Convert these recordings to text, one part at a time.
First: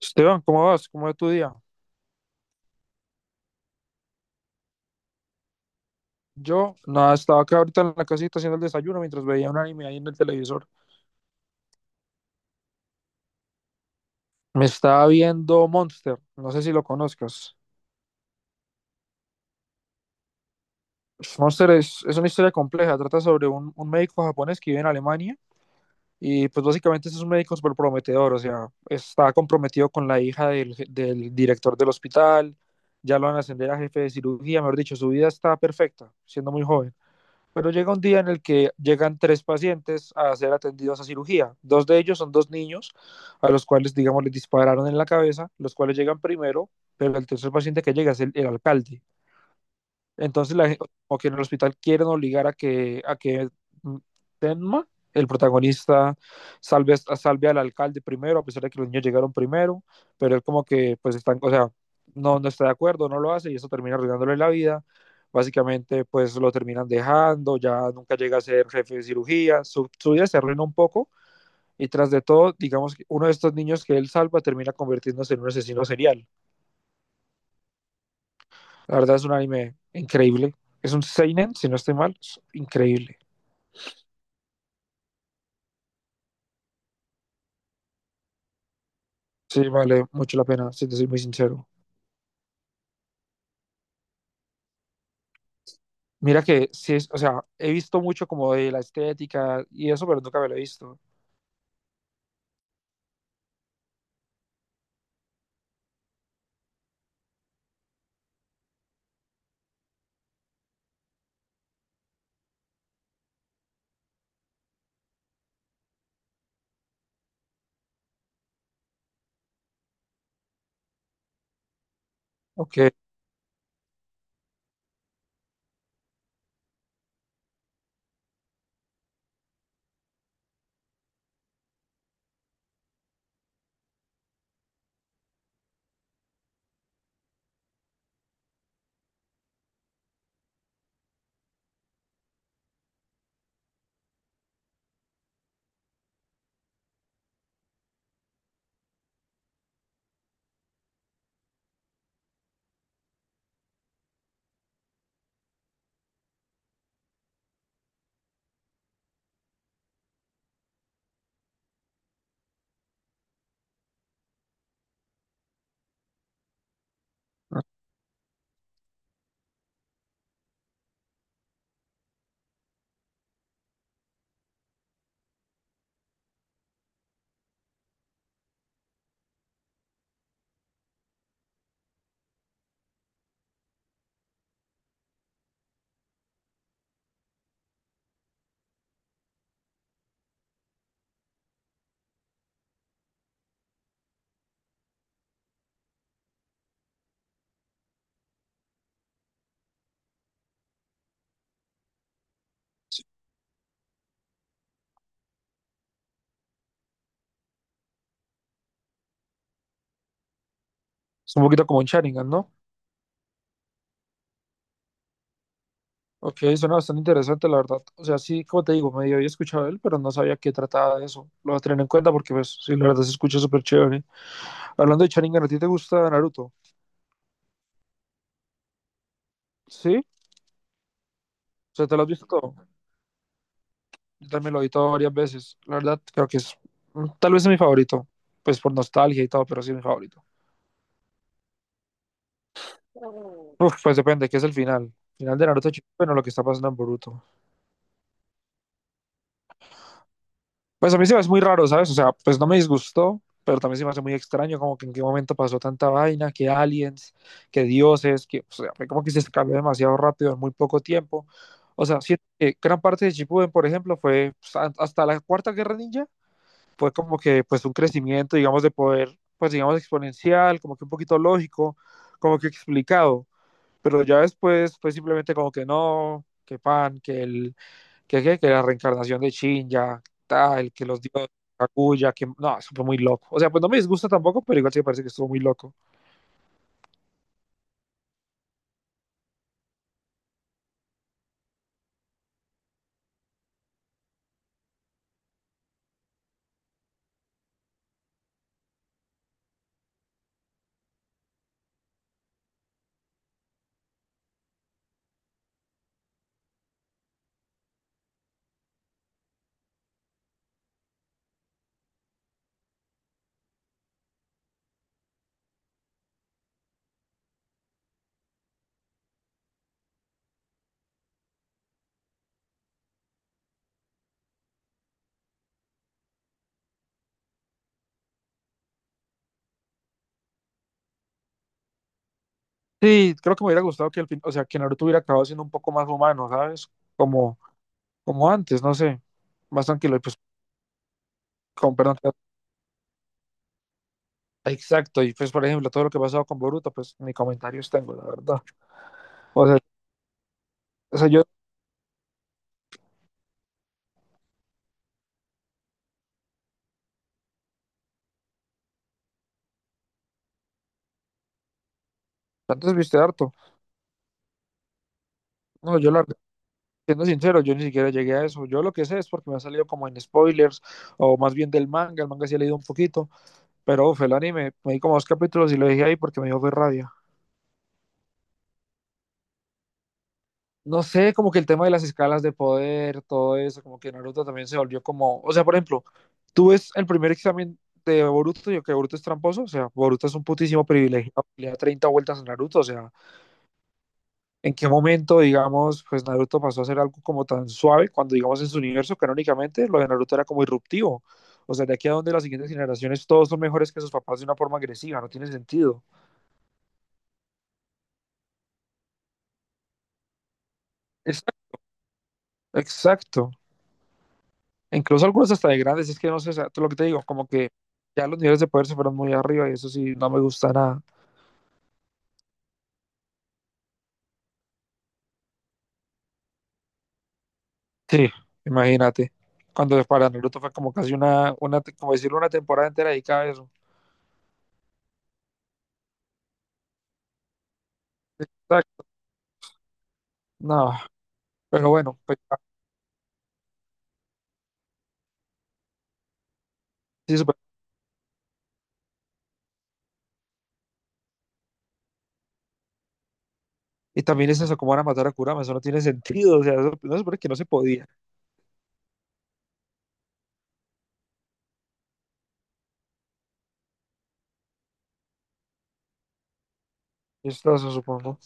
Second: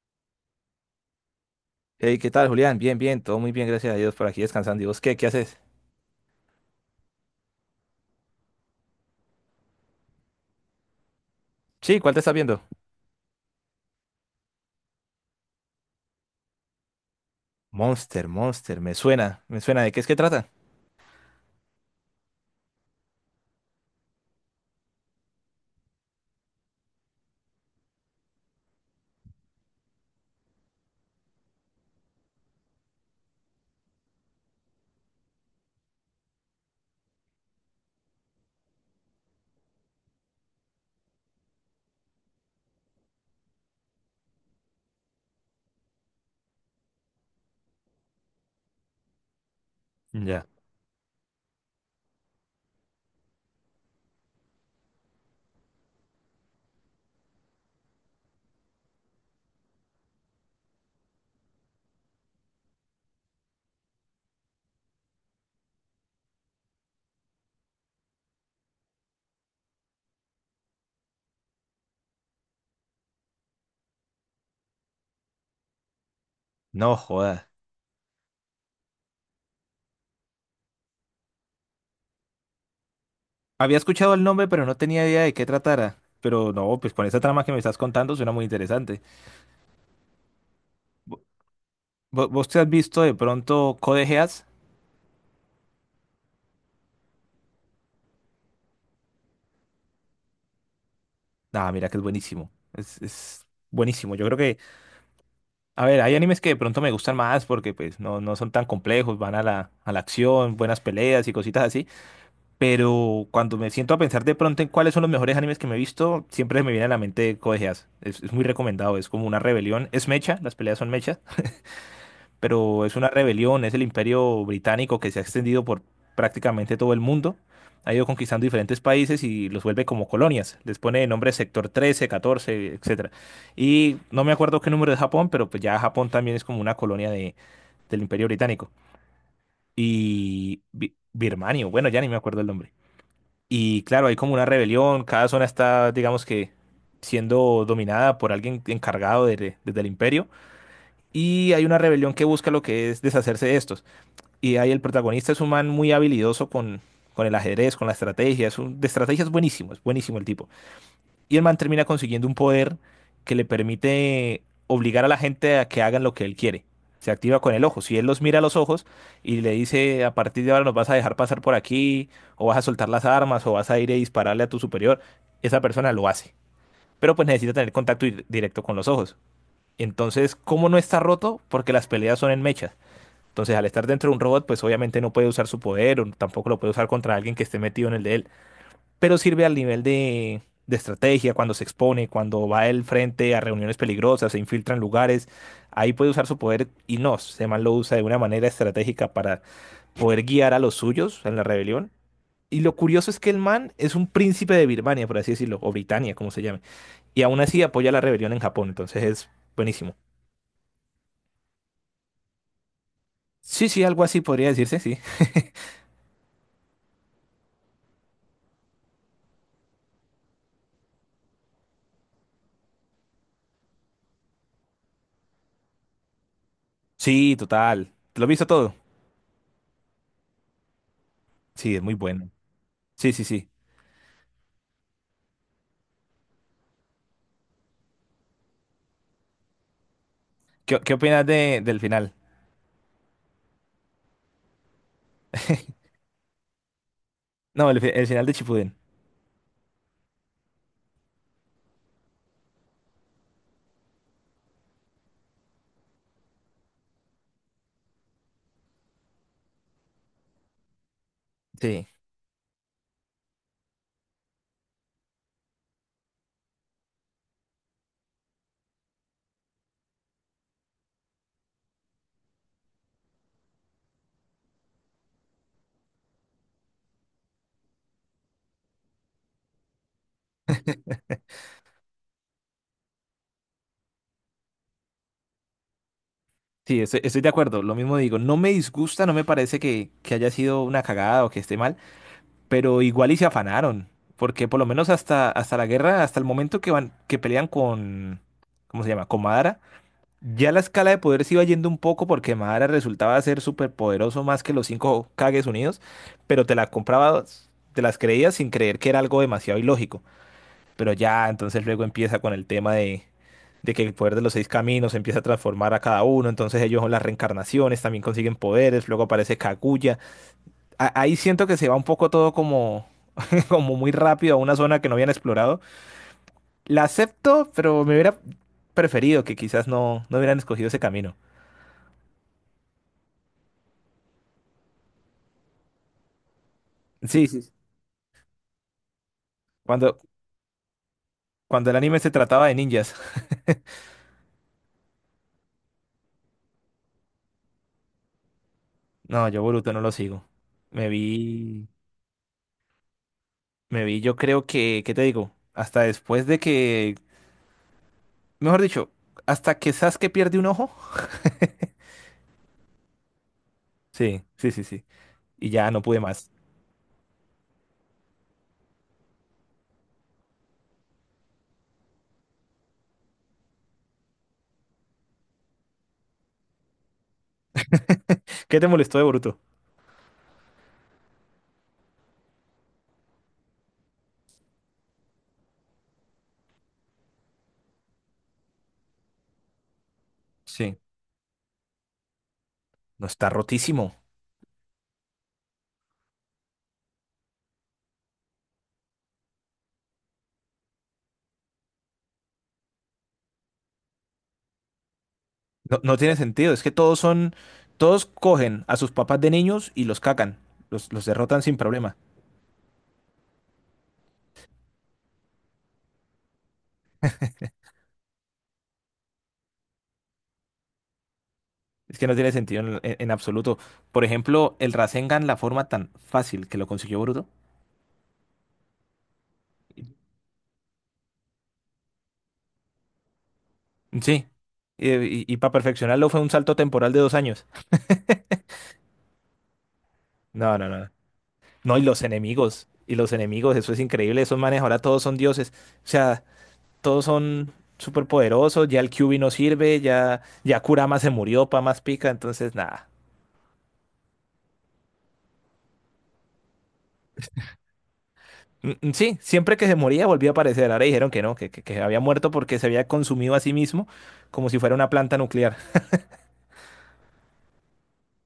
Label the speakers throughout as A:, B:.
A: Esteban, ¿cómo vas? ¿Cómo va tu día?
B: Hey, ¿qué tal, Julián? Bien, bien, todo muy bien, gracias a Dios por aquí descansando. ¿Y vos qué? ¿Qué haces?
A: Yo, nada, estaba acá ahorita en la casita haciendo el desayuno mientras veía un anime ahí en el televisor.
B: Sí, ¿cuál te estás viendo?
A: Me estaba viendo Monster, no sé si lo conozcas.
B: Monster, Monster, me suena, me suena. ¿De qué es que trata?
A: Monster es una historia compleja, trata sobre un médico japonés que vive en Alemania y pues básicamente es un médico súper prometedor, o sea, está comprometido con la hija del director del hospital, ya lo van a ascender a jefe de cirugía, mejor dicho, su vida está perfecta, siendo muy joven. Pero llega un día en el que llegan tres pacientes a ser atendidos a cirugía. Dos de ellos son dos niños a los cuales, digamos, les dispararon en la cabeza, los cuales llegan primero, pero el tercer paciente que llega es el alcalde,
B: Ya.
A: entonces, como que en el hospital quieren obligar a que mm, Tenma, el protagonista, salve al alcalde primero, a pesar de que los niños llegaron primero, pero él como que, pues, están, o sea, no, no está de acuerdo, no lo hace y eso termina arruinándole la vida. Básicamente, pues, lo terminan dejando, ya nunca llega a ser jefe de cirugía, su vida se arruina un poco y tras de todo, digamos que uno de estos niños que él salva termina convirtiéndose en un asesino serial.
B: No, joda.
A: La verdad es un anime increíble. Es un Seinen, si no estoy mal, es increíble.
B: Había escuchado el nombre, pero no tenía idea de qué tratara. Pero no, pues con esa trama que me estás contando suena muy interesante.
A: Sí, vale mucho la pena, si te soy muy
B: ¿Vo-
A: sincero.
B: ¿Vos te has visto de pronto Code Geass?
A: Mira que sí, o sea, he visto mucho como de la estética y eso, pero nunca me lo he visto.
B: Ah, mira que es buenísimo. Es buenísimo. Yo creo que, a ver, hay animes que de pronto me gustan más porque pues no son tan complejos, van a la acción, buenas peleas y cositas así. Pero cuando me siento a pensar de pronto en cuáles son los mejores animes que me he visto, siempre me viene a la mente Code Geass. Es muy recomendado, es como una rebelión. Es mecha, las peleas son mechas,
A: Ok,
B: pero
A: es
B: es una rebelión, es el imperio británico que se ha extendido por prácticamente todo el mundo. Ha ido conquistando diferentes países y los vuelve como colonias. Les pone de nombre sector 13, 14, etcétera. Y no me acuerdo qué número es Japón, pero pues ya Japón también es como una colonia del imperio británico. Y Birmania, bueno, ya ni me acuerdo el nombre. Y claro, hay como una rebelión, cada zona está, digamos que, siendo dominada por alguien encargado desde el imperio. Y hay una rebelión que busca lo que es deshacerse de estos. Y ahí el protagonista es un man muy habilidoso con el ajedrez, con la estrategia. De estrategia es buenísimo el tipo. Y el man termina consiguiendo un poder que le permite obligar a la gente a que hagan lo que él quiere. Se activa con el ojo. Si él los mira a los ojos y le dice, a partir de ahora nos vas a dejar pasar por aquí, o vas a soltar las armas, o vas a ir a dispararle a tu superior, esa persona lo hace. Pero pues necesita tener contacto directo con los ojos. Entonces, ¿cómo no está roto? Porque las peleas son en mechas. Entonces, al estar dentro de un robot, pues obviamente no puede usar su poder o tampoco lo puede usar contra alguien que esté metido en el de él, pero sirve al nivel de estrategia, cuando se expone, cuando va él frente a reuniones peligrosas, se infiltra en lugares, ahí puede usar su poder y no, Seman lo usa de una manera estratégica para poder guiar a los suyos en la rebelión. Y lo curioso es que el man es un príncipe de Birmania, por así decirlo, o Britania, como se llame, y aún así apoya la rebelión en Japón, entonces es buenísimo.
A: un poquito como un Sharingan, ¿no?
B: Sí, sí, algo así podría decirse, sí.
A: Ok, suena bastante interesante, la verdad. O sea, sí, como te digo, medio había escuchado de él, pero no sabía qué trataba de eso. Lo voy a tener en cuenta porque, pues, sí, la verdad se escucha súper chévere. Hablando de Sharingan, ¿a ti te gusta Naruto?
B: Sí, total. ¿Lo has visto todo?
A: ¿Sí? O
B: Sí, es
A: sea,
B: muy
A: ¿te lo has visto
B: bueno.
A: todo?
B: Sí, sí, sí.
A: Yo también lo he visto varias veces. La verdad, creo que tal vez es mi favorito, pues por nostalgia y todo, pero sí es mi favorito.
B: ¿Qué opinas del final?
A: Uf, pues depende, ¿qué es el final? Final de Naruto Shippuden bueno, lo que está pasando en Boruto.
B: No, el final de Chipuden.
A: Pues a mí se me hace muy raro, ¿sabes? O sea, pues no me disgustó, pero también se me hace muy extraño como que en qué momento pasó tanta vaina, que aliens, que dioses, o sea, fue como que se cambió demasiado rápido en muy poco tiempo. O
B: Sí.
A: sea, siento que gran parte de Shippuden, por ejemplo, fue pues, hasta la Cuarta Guerra Ninja, fue como que pues un crecimiento, digamos, de poder, pues digamos, exponencial, como que un poquito lógico, como que explicado, pero ya después fue simplemente como que no, que pan, que el, que la reencarnación de Shin, ya, tal, que los dioses, Kaguya, que no, eso fue muy loco. O sea, pues no me disgusta tampoco, pero igual sí me parece que estuvo muy loco.
B: Sí, estoy de acuerdo, lo mismo digo, no me disgusta, no me parece que haya sido una cagada o que esté mal, pero igual y se afanaron, porque por lo menos hasta, la guerra, hasta el momento que pelean con, ¿cómo se llama? Con Madara, ya la escala de poder se iba yendo un poco porque Madara resultaba ser súper poderoso más que los cinco Kages unidos, pero te la comprabas, te las creías sin creer que era algo demasiado ilógico. Pero ya, entonces luego empieza con el tema de que el poder de los seis caminos empieza a transformar a cada uno, entonces ellos son las reencarnaciones, también consiguen poderes, luego aparece Kaguya. Ahí siento que se va un poco todo como, como muy rápido a una zona que no habían explorado. La acepto, pero me hubiera preferido que quizás no hubieran escogido ese camino.
A: Sí, creo que me hubiera gustado que al fin, o sea, que Naruto hubiera acabado siendo un poco más humano, ¿sabes?
B: Sí,
A: Como,
B: sí, sí.
A: como antes, no sé, más tranquilo
B: Cuando,
A: y pues,
B: cuando el
A: con
B: anime
A: perdón.
B: se trataba de ninjas.
A: Exacto, y pues por ejemplo, todo lo que ha pasado con Boruto, pues ni comentarios tengo, la verdad.
B: No, yo
A: O sea,
B: Boruto no lo sigo. Me
A: o sea, yo
B: vi, me vi, yo creo que, ¿qué te digo? Hasta después de que Mejor dicho, hasta que Sasuke pierde un ojo.
A: antes viste harto.
B: Sí, sí, sí, sí. Y ya
A: No,
B: no
A: yo
B: pude
A: la verdad,
B: más.
A: siendo sincero, yo ni siquiera llegué a eso. Yo lo que sé es porque me ha salido como en spoilers, o más bien del manga, el manga sí he leído un poquito, pero uf, el anime, me di como dos capítulos y lo dejé ahí porque me dio fue rabia.
B: ¿Qué te molestó de Boruto?
A: No sé, como que el tema de las escalas de poder, todo eso, como que Naruto también se volvió como, o sea, por ejemplo, tú ves el primer examen de Boruto y que Boruto es tramposo, o sea, Boruto es un putísimo
B: Sí.
A: privilegiado, le da 30 vueltas a Naruto, o sea,
B: No, está rotísimo.
A: en qué momento, digamos, pues Naruto pasó a ser algo como tan suave cuando, digamos, en su universo canónicamente lo de Naruto era como irruptivo. O sea, de aquí a donde las siguientes generaciones todos son mejores que sus papás de una forma agresiva, no tiene
B: No,
A: sentido.
B: no tiene sentido. Es que todos son. Todos cogen a sus papás de niños y los cacan. Los derrotan sin
A: Exacto.
B: problema.
A: Exacto. Incluso algunos hasta de grandes, es que no sé, o sea, lo que te digo, como que ya los niveles de poder se fueron muy arriba y eso sí, no me gusta nada.
B: Es que no tiene sentido en absoluto. Por ejemplo, el Rasengan, la forma tan fácil que lo consiguió Boruto.
A: Sí, imagínate. Cuando para Naruto fue como casi una como decirlo, una temporada entera dedicada a eso.
B: Sí. Y, para perfeccionarlo fue un salto temporal de 2 años.
A: Exacto.
B: No, no,
A: No,
B: no. No,
A: pero
B: no, Y
A: bueno,
B: los
A: pues
B: enemigos. Eso es increíble. Esos manes ahora todos son dioses. O sea, todos
A: sí.
B: son súper poderosos, ya el QB no sirve, ya Kurama se murió, pa más pica, entonces nada.
A: Y también les como van a matar a Kurama, eso no tiene sentido, o sea, no se supone que no se podía.
B: Mm, mm, sí, siempre que se moría volvía a aparecer. Ahora dijeron que no, que había muerto porque se había consumido a sí mismo como si fuera una planta nuclear.
A: Esto se supongo.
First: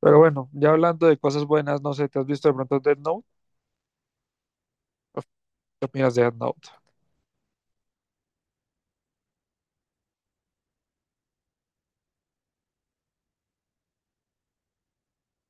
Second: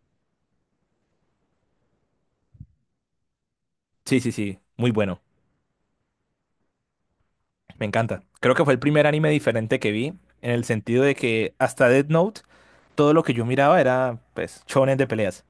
A: Pero bueno, ya hablando de cosas buenas, no sé, ¿te has visto de pronto Death Note?
B: Sí, sí, sí, muy bueno.
A: Uf, ¿qué opinas de Death Note?
B: Me encanta. Creo que fue el primer anime diferente que vi, en el sentido de que hasta Death Note, todo lo que yo miraba era, pues, shonen de peleas.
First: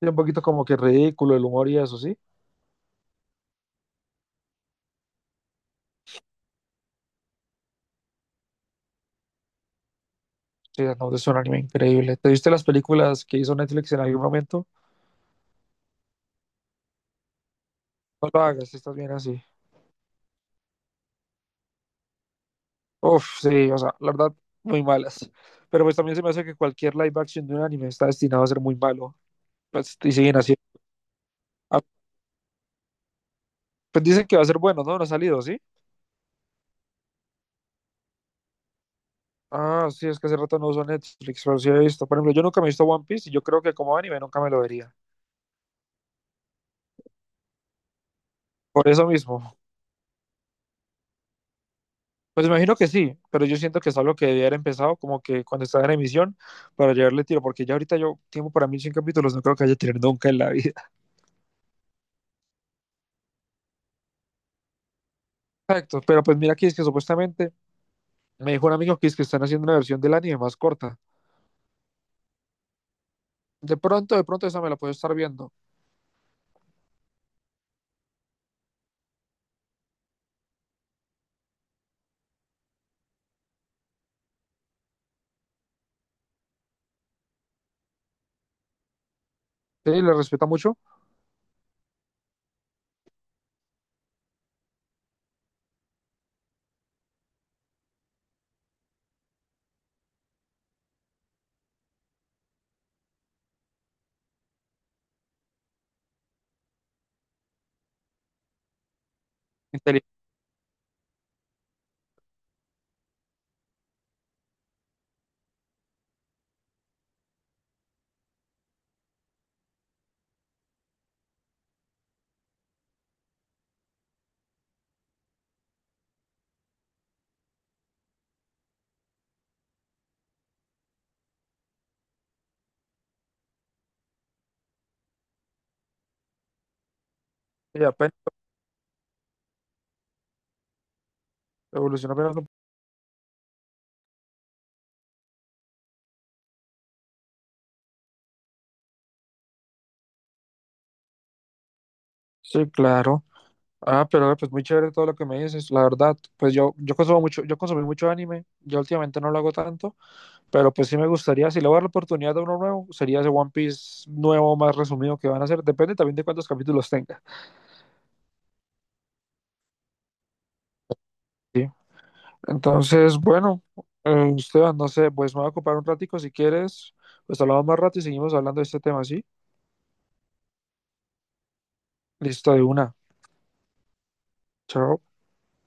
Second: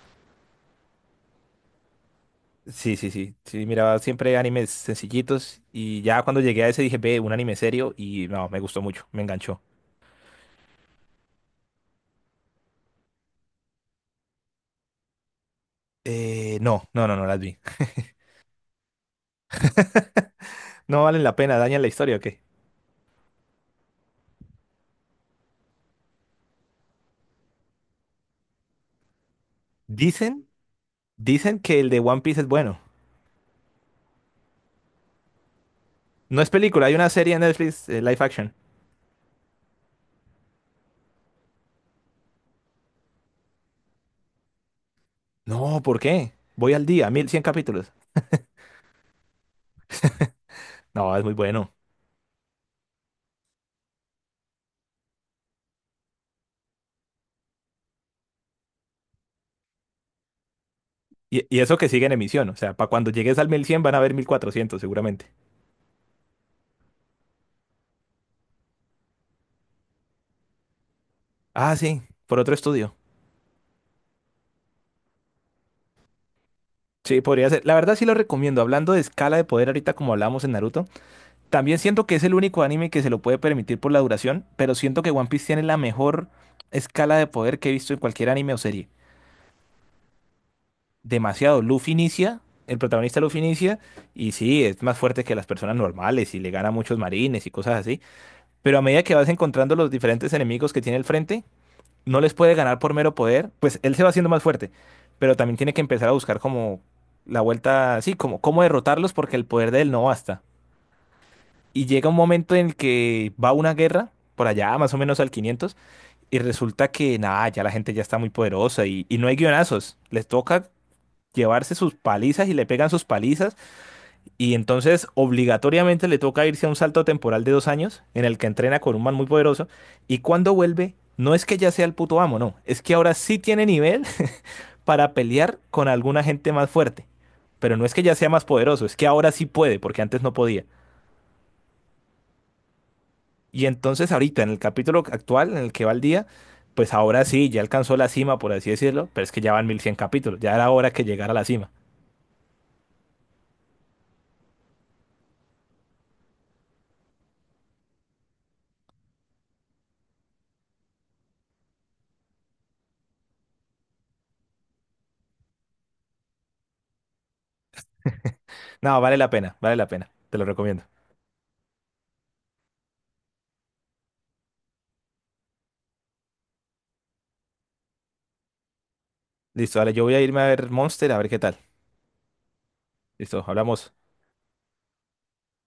A: Sí, un poquito como que ridículo el humor y eso, ¿sí?
B: Sí, sí, sí. Sí, miraba siempre animes sencillitos y ya cuando llegué a ese dije, ve, un anime serio y no, me gustó mucho, me enganchó.
A: Sí, Death Note es un anime increíble. ¿Te viste las películas que hizo Netflix en algún momento?
B: No, no, no, no las vi.
A: No lo hagas, si estás bien así.
B: No valen la pena, dañan la historia, ¿o qué?
A: Uf, sí, o sea, la verdad, muy malas. Pero pues también se me hace que cualquier live action de un anime está destinado a ser muy malo. Pues, y siguen
B: Dicen,
A: así.
B: dicen que
A: Ah,
B: el de One Piece es bueno.
A: pues dicen que va a ser bueno, ¿no? No ha salido, ¿sí?
B: No es película, hay una serie en Netflix, live action.
A: Ah, sí, es que hace rato no uso Netflix, pero sí he visto. Por ejemplo, yo nunca me he visto One Piece y yo creo que como anime nunca me lo vería.
B: No, ¿por qué? Voy al día, 1100 capítulos.
A: Por eso mismo.
B: No, es muy bueno.
A: Pues imagino que sí, pero yo siento que es algo que debía haber empezado como que cuando estaba en emisión para llevarle tiro, porque ya ahorita yo tiempo para 1100 capítulos no creo que haya tenido nunca en la vida.
B: Y eso que sigue en emisión, o sea, para cuando llegues al 1100 van a haber 1400, seguramente.
A: Exacto, pero pues mira aquí es que supuestamente me dijo un amigo que es que están haciendo una versión del anime más corta.
B: Ah, sí, por otro estudio.
A: De pronto esa me la puedo estar viendo.
B: Sí, podría ser. La verdad sí lo recomiendo. Hablando de escala de poder ahorita como hablamos en Naruto, también siento que es el único anime que se lo puede permitir por la duración, pero siento que One Piece tiene la mejor escala de poder que he visto en cualquier anime o serie.
A: Sí, le respeta mucho.
B: Demasiado. El protagonista Luffy inicia, y sí, es más fuerte que las personas normales y le gana a muchos marines y cosas así. Pero a medida que vas encontrando los diferentes enemigos que tiene al frente, no les puede ganar por mero poder, pues él se va haciendo más fuerte, pero también tiene que empezar a buscar como la vuelta, sí, como cómo derrotarlos porque el poder de él no
A: Inteligente
B: basta. Y llega un momento en el que va una guerra, por allá más o menos al 500, y resulta que nada, ya la gente ya está muy poderosa y no hay guionazos. Les toca llevarse sus palizas y le pegan sus palizas. Y entonces obligatoriamente le toca irse a un salto temporal de 2 años en el que entrena con un man muy poderoso. Y cuando vuelve, no es que ya sea el puto amo, no. Es que ahora sí tiene nivel para pelear con alguna gente más fuerte. Pero
A: y
B: no es que
A: apenas
B: ya sea más poderoso, es que ahora sí puede, porque antes no podía.
A: evoluciona apenas.
B: Y entonces ahorita, en el capítulo actual, en el que va el día, pues ahora sí, ya alcanzó la cima, por así decirlo, pero es que ya van 1100 capítulos, ya era hora que llegara a la cima.
A: Sí, claro. Ah, pero pues muy chévere todo lo que me dices, la verdad. Pues yo consumo mucho, yo consumí mucho anime, yo últimamente no lo hago tanto, pero pues sí me gustaría, si le voy a dar la oportunidad de uno nuevo, sería ese One Piece nuevo, más resumido que van a hacer, depende también de cuántos capítulos tenga.
B: No, vale la pena, te lo recomiendo.
A: Sí. Entonces, bueno, Esteban, no sé, pues me voy a ocupar un ratico si quieres, pues hablamos más rato y seguimos hablando de este tema, ¿sí?
B: Listo, dale, yo voy a irme a ver Monster, a ver qué tal.
A: Listo, de una.
B: Listo, hablamos.
A: Chao.